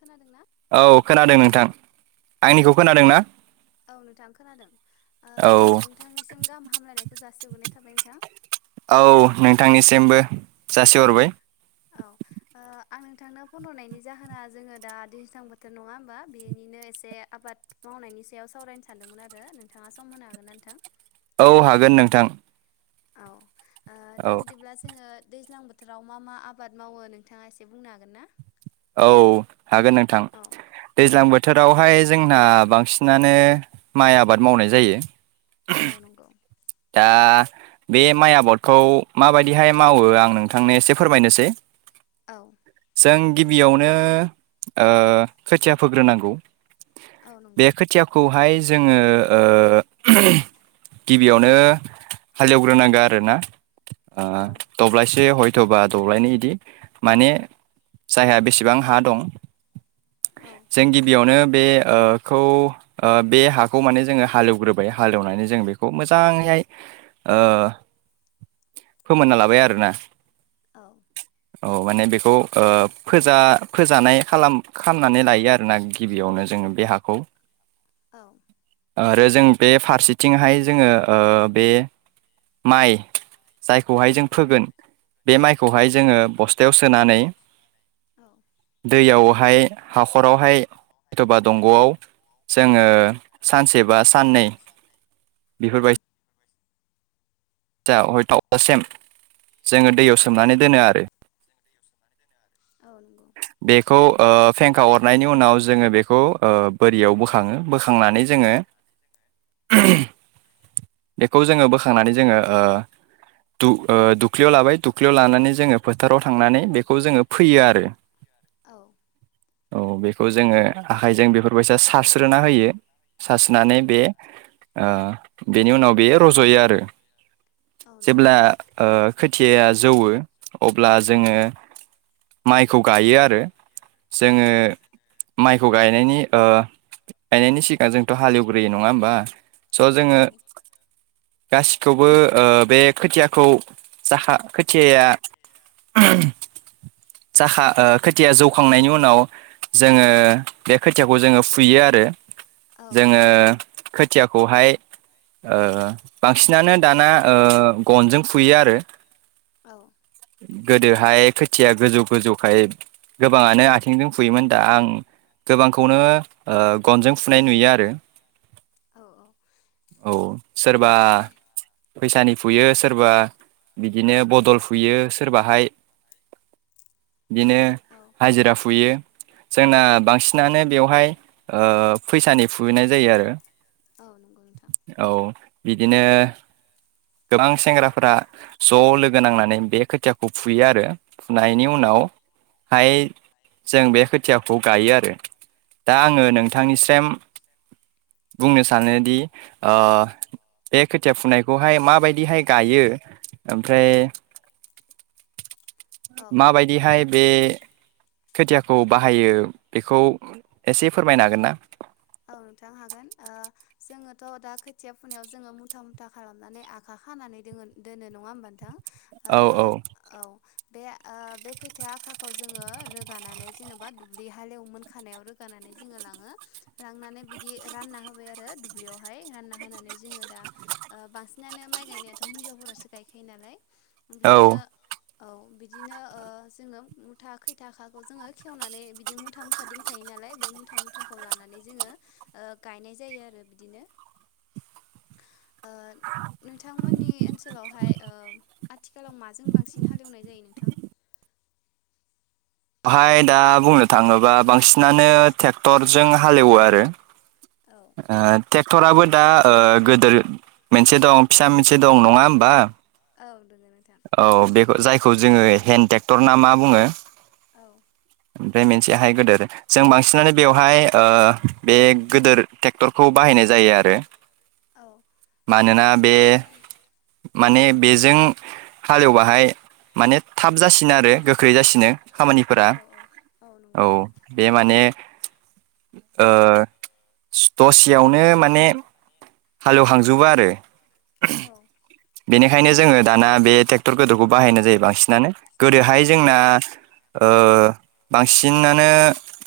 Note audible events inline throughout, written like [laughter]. खोनादोंना औ खोनादों नोंथां औ आंनिखौ खोनादों ना औ नोंथां खोनादों औ नोंथांनिसिम गाहाम हामलायनायखौ जासिहरनाय थाबाय नोंथां। औ नोंथांनिसिमबो औ जासिहरबाय औ ओ आं नोंथांनो फन हरनायनि जाहोना जोङो दा दैज्लां बोथोर नङा होमबा बेनिनो एसे आबाद माव मावनायनि सायाव सावरायनो सानदोंमोन आरो नोंथाङा सम होनो हागोन ना नोंथां। औ हागोन नोंथां औ औ दा बिदिब्ला जोङो दैज्लां बोथोराव मा मा आबाद मावो नोंथाङा एसे बुंनो हागोन ना? औ हागोन नोंथां औ औ दैज्लां बोथोरावहाय जोंना बांसिनानो माइ आबाद मावनाय जायो। औ नंगौ दा बे माइ आबादखौ माबायदिहाय मावो आं नोंथांनो एसे फोरमायनोसै औ जों गिबियावनो खोथिया फोग्रोनांगौ। औ नंगौ बे खोथियाखौहाय जोङो ओ गिबियावनो हालेवग्रोनांगोन आरोना औ दबलायसे ह थबा दौब्लायनै इदि माने जायहा बेसेबां हा दं औ [unintelligible] जों गिबियावनो बे ओ खौ ओ बे हाखौ माने जोङो हालेवग्रोबाय हालेवनानै जों बे खौ मोजाङैाय ओ फोमोनना लाबाय आरोना औ औ माने बेखौ ओ फोजा फोजानाय खालाम खामनानै लायो आरो ना गिबियावनो जों जोङो बे हाखौ औ आरो जों बे फारसेथिंहाय जोङो ओ बे माइ जायखौहाय जों फोगोन बे औ माइखौहाय जोङो बस्थायाव सोनानै दैयावहाय हाखरावहाय एथ'बा दंग'आव जोङो औ सानसे बा साननै औ बेफोरबाय [inaudible] जोङो दैयाव सोमनानै दोनो आरो [inaudible] औ नंगौ [inaudible] बेखौ ओ फेंखा अरनायनि उनाव जोङो बेखौ ओ बोरियाव बोखाङो बोखांनानै जोङो [unintelligible] बेखौ जोङो बोखांनानै जोङो ओ दु ओ दुुख्लियाव लाबाय दुख्लियाव लानानै जोङो फोथाराव थांनानै बेखौ जोङो फोयो आरो। औ बेखौ जोङो आखाइजों बेफोरबायसा सारस्रोना होयो। औ सासोनानै बे ओ बेनि उनाव बे रज'यो आरो। औ नंगौ जेब्ला ओ खोथियाया जौवो अब्ला जोङो माइखौ गायो आरो औ जोङो माइ खौ गायनायनि ओ गायनायनि सिगां जोंथ' हालेवग्रोयो नङा होमबा। स' औ जोङो नंगौ गासिखौबो ओ बे खोथियाखौ जाहा खोथियाया [unintelligible] जाखा ओ खोथिया जौखांनायनि उनाव जोङो बे खोथियाखौ जोङो फुयो आरो। औ जोङो खोथियाखौहाय ओ बांसिनानो दाना ओ गनजों फुयो आरो। औ गोदोहाय खोथिया गोजौ गोजौखाय गोबाङानो आथिंजों फुयोमोन दा आं गोबांखौनो ओ गनजों फुनाय नुयो आरो। औ औ सोरबा फैसानि फुयो सोरबा बिदिनो बदल फुयो सोरबाहाय बिदिनो औ हाजिरा फुयो। जोंना बांसिनानो बेवहाय ओ फैसानि फुहोनाय जायो आरो। औ नंगौ नोंथां औ बिदिनो गोबां सेंग्राफोरा ज' लोगो नांनानै बे खोथियाखौ फुयो आरो। नायनि उनावहाय जों बे खोथियाखौ गायो आरो। दा आङो नोंथांनिसेम बुंनो सानोदि ओ बे खोथिया फुनायखौहाय माबायदिहाय गायो ओमफ्राय औ माबायदिहाय बे खोथियाखौ बाहायो बेखौ एसे फोरमायनो हागोन ना? औ नोंथां हागोन ओ जोङोथ' दा खोथिया फुनायाव जोङो मुथा मुथा खालामनानै आखा खानानै दङ दोनो नङा होमबा नोंथां। ओ औ औ औ बे ओ ओ बे खोथिया आखाखौ जोङो रोगानानै जेने'बा दुब्लि हालेव मोन खानायाव रोगानानै जोङो लाङो। लांनानै बिदि रानना होबाय आरो दुब्लियावहाय रानना होनानै जोङो दा ओ बांसिनानो माइ गायनायाथ' हिनजावफोरासो गायखायो नालाय औ बिदिनो औ बिदिनो ओ जोंङो मुथा खैथाखाखौ जोङो खेवनानै बिदि मुथा मुथा दोनखायो ना लाय बे मुथा मुथाखौ लानानै जोङो ओ गायनाय जायो आरो बिदिनो ओ नोंथांमोननि ओनसोलावहाय ओ आथिखालाव माजों बांसिन हालेवनाय जायो नोंथां? बेवहाय दा बुंनो थाङोबा बांसिनानो ट्रेक्टरजों हालेवो आरो। औ ओ ट्रेक्टराबो दा ओ गोदोर मोनसे दं फिसा मोनसे दं नङा होमबा? औ दोङो नोंथां। औ जायखौ बेखौ जोङो हेन्द ट्रेक्टर ना मा बुङो। औ। ओमफ्राय मोनसेहाय गोदोर जों बांसिनानो औ बेवहाय ओ बे गोदोर ट्रेक्टरखौ बाहायनाय जायो आरो औ ओ मानोना औ बे माने बेजों हालेवबाहाय माने थाब जासिनो आरो गोख्रै जासिनो। खामानिफोरा औ औ औ नंगौ बे माने ओ दसेयावनो माने हालेवहांजोबो आरो औ। बेनिखायनो जोङो दाना बे ट्रेक्टर गोदोखौ बाहायनाय जायो बांसिनानो। गोदोहाय औ जोंना नोंथां ओ बांसिनानो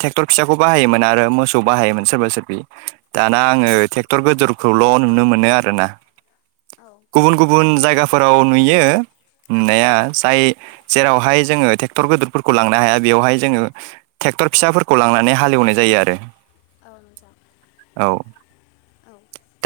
ट्रेक्टर फिसाखौ बाहायोमोन आरो मोसौ बाहायोमोन सोरबा सोरबि। दाना औ आङो ट्रेक्टर गोदोरखौल' नुनो मोनो आरोना। औ। गुबुन - गुबुन जायगाफोराव नुयो नुनाया जाय जेरावहाय जोङो ट्रेक्टर गिदिरफोरखौ लांनो हाया बेयावहाय जोङोे टेक ट्रेक्टर फिसाफोरखौ लांनानै हालेवनाय जायो आरो। औ नोंथां औ औ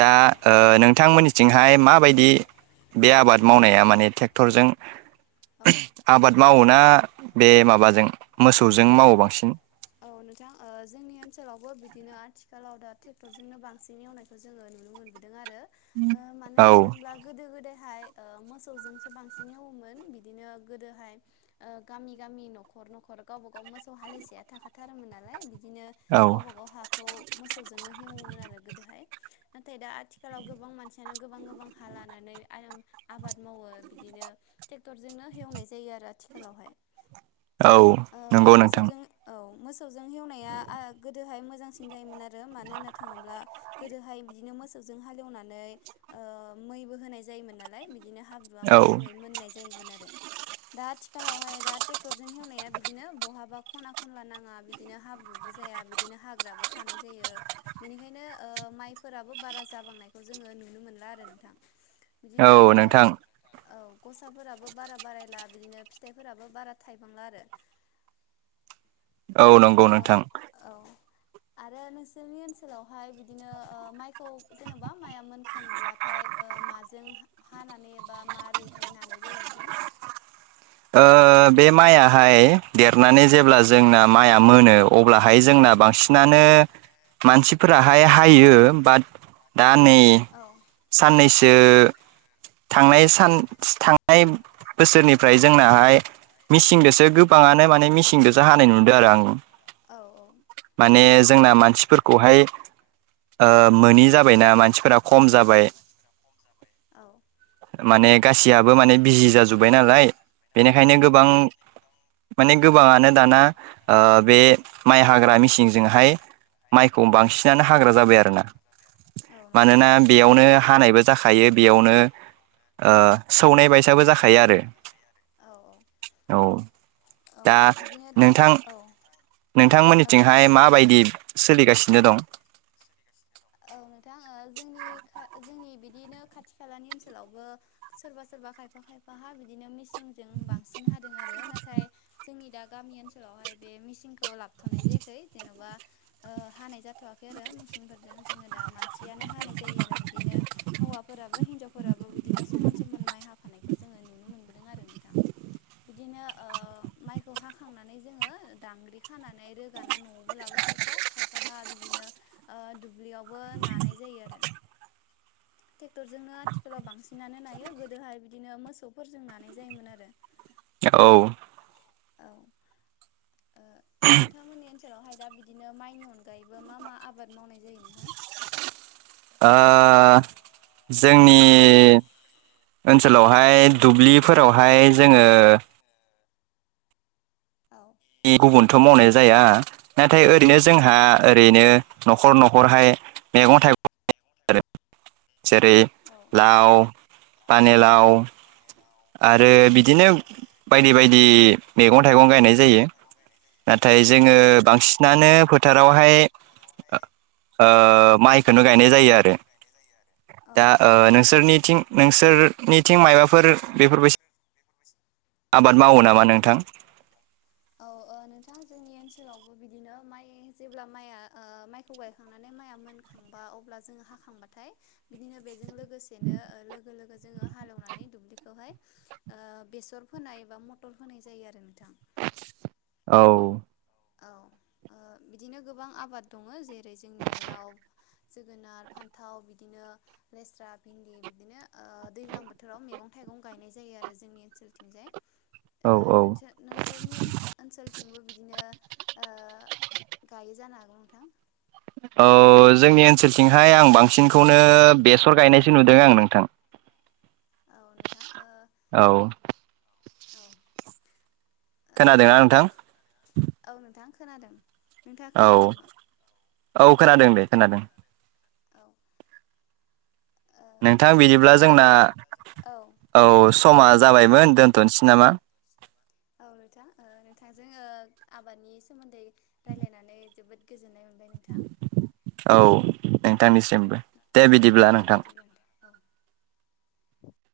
दा ओ नोंथांमोननिथिं हाय माबायदि बे आबाद मावनाया माने ट्रेक्टरजों औ आबाद मावोना बे माबाजों मोसौजों मावो बांसिन? औ नोंथां ओ जोंनि ओनसोलावबो बिदिनो आथिखालाव दा ट्रेक्टरजोंनो बांसिन एवनायखौ जोङो नुनो मोनबोदों आरो ओ मानो नायनो औ थांब्ला गोदो गोदाय [inaudible] मोसौ जोंसो बांसिन हेवोमोन बिदिनो गोदोहाय ओ गामि- गामि न'खर- न'खर गावबागाव मोसौ हालिसेया थाखाथारोमोन नालाय बिदिनो औ गावबा गाव हाखौ मोसौजोंनो हेवोमोन आरो गोदोहाय नाथाय दा आथिखालाव गोबां मानसियानो गोबां गोबां हा लानानै आरो आबाद मावो बिदिनो ट्रेक्टरजोंनो हेवनाय जायो आरो आथिखालावहाय। औ ओ नंगौ नोंथां। मोसौजों औ मोसौजों हेवनाया आ गोदोहाय मोजांसिन जायोमोन आरो मानो होनना थाङोब्ला गोदोहाय बिदिनो मोसौजों हालएवनानै ओ मै बो होनाय जायोमोन नालाय। बिदिनो हाब्रुवा औ मोजाङै मोननाय जायो आरो दा आथिखालाव हाय दा ट्रेकटरजों हेवनाया बिदिनो बहाबा खना खनला नाङ ङा बिदिनो हाब्रुबो जाया बिदिनो हाग्राबो थानाय जायो बेनिखायनो ओ माइफोराबो बारा जाबांनायखौ जोङो नुनो मोनला आरो नोंथां बिदिनो औ ओ नोंथां औ। गसाफोराबो बारा बारायला बिदिनो फिथाइफोराबो बारा थायबांला आरो। औ नंगौ ओ नोंथां। औ आरो नोंसोरनि ओनसोलावहाय बिदिनो ओ माइखौ जेन'बा माइआ मोनखांब्लाथाय ओ माजों हानानै एबा मारैहाय नानाय जायो नोंथां? [inaudible] ओ बे माइयाहाय देरनानै जेब्ला जोंना माइआ मोनो अब अब्लाहाय जोंना औ बांसिनानो मानसिफोराहाय हायो बाट दा नै औ साननै सो थांनाय सान थांनाय बोसोरनि फ्राय जोंनाहाय मिसिंजोंसो गोबाङानो माने मिसिंजोंसो हानाय नुदों आरो आं औ माने जोंना मानसिफोरखौहाय ओ मोनि जाबाय ना मानसिफोरा खम जा बाय औ माने गासैयाबबो माने बिजि जाजोब्बाय नालाय बेनिखायनो औ गोबां माने गोबाङानो दाना ओ बे माइ हाग्रा मेसिनजोंहाय माइखौ बांसिनानो हाग्रा जाबाय आरोना औ नंगौ मानोना नोंथां बेयावनो हानायबो जाखायो बेयावनो ओ सौनाय बायसाबो जाखायो आरो औ औ औ औ दा बिदिनो दा नोंथां औ औ दे नोंथांमोननिथिंहाय बुंनाय माबादि सोलिगासिनो दं? औ नोंथां जोंनि खा जोंनि बिदिनो खाथि खालानि ओनसोलावबो सोरबा सोरबा खायफा खायफा खायफाहा बिदिनो मेसिनजों बांसिन हादों आरो नाथाय जोंनि दा गामि ओनसोलावहाय बे मेसिनखौ लाबोथनाय जायाखै जेनबा ओ हानाय जाथयाखै मेसिनफोरजों। जोंङो दा मानसियानो हानाय जायो आरो बिदिनो हौवाफोराबो हिनजावफोराबो बिदिनो समान समान माइ हाफानायखौ जोंङो नुनो मोनबोदों आरो नोंथां। बिदिनो ओ माइखौ हाखांनानै जोंङो दांग्रि खानानै रोगाना न'आवबो लाबो खायफा खायफाहा बिदिनो ओ दुब्लियावबो नानाय जायो आरो [unintelligible] ट्रेक्टरजोंनो आथिखालाव बांसिनानो नायो गोदोहाय बिदिनो मोसौफोरजों नानाय जायोमोन आरो औ औ ओ नोंथांमोननि ओन सोलावहाय दा बिदिनो माइनि अनगायैबो मा मा आबाद मावनाय जायो नोंथां? आ जोंनि ओनसोलावहाय दुब्लिफोरावहाय जोंङो औ गुबुनथ' मावनाय जाया नाथाय ओरैनो औ जोंहा ओरैनो न'खर न' खरहाय मैगं थाइगं जेरै औ लाव पानिलाव आरो बिदिनो बायदि बायदि मैगं थाइगं गायनाय जायो। नाथाय औ औ जोंङो नंगौ बांसिनानो फोथारावहाय ओ माइखौनो गायनाय जायो आरो औ दा औ ओ नोंसोरनिथिं नोंसोरनिथिं माबाफोर आबाद मावो नामा नोंथां? औ ओ नोंथां जोंनि ओनसोलावबो बिदिनो माइ जेब्ला माइआ ओ माइखौ गायखांनानै माइआ मोनखांबा अब्ला जों हाखांबाथाय बिदिनो लोगोसे लोगो लोगो जोंङो हालैनानै दुब्लिखौ हाय ओ बेसर फोनाय एबा मटर होनाय जायो आरो नोंथां। औ औ बिदिनो ओ गोबां आबाद दङ जेरै जोंनिया लाव जोगोनार फान्थाव बिदिनो लेस्रा भिन्दि बिदिनो ओ दैज्लां बोथोराव मेैगं थाइगं गायनाय जायो आरो जोंनि ओनसोलथिंजाय औ ओ औ नोंस नोंसोरनि ओनसोलथिंबो बिदिनो ओ गायो जानो हागौ नोंथां औ जोंनि ओनसोलथिंहाय आं बांसिनखौनो बेसर गायनायसो नुदों आं नोंथां। औ नोंथां ओ औ औ ओ खोनादोंना नोंथां? औ नोंथां खोनादों। नोंथाङा औ खोनायाखै नामा? औ खोनादों दे खोनादों औ ओ नोंथां बिदिब्ला जोंना औ समा जाबायमोन दोनथ'नसै नामा औ नोंथां ओ नोंथांजों औ आबादनि सोमोन्दै रायलायनानै जोबोद गोजोननाय मोनबाय नोंथां औ औ नोंथांनिसिमबो दे औ बिदिब्ला दे नोंथां बिदिब्ला नोंथां [inaudible]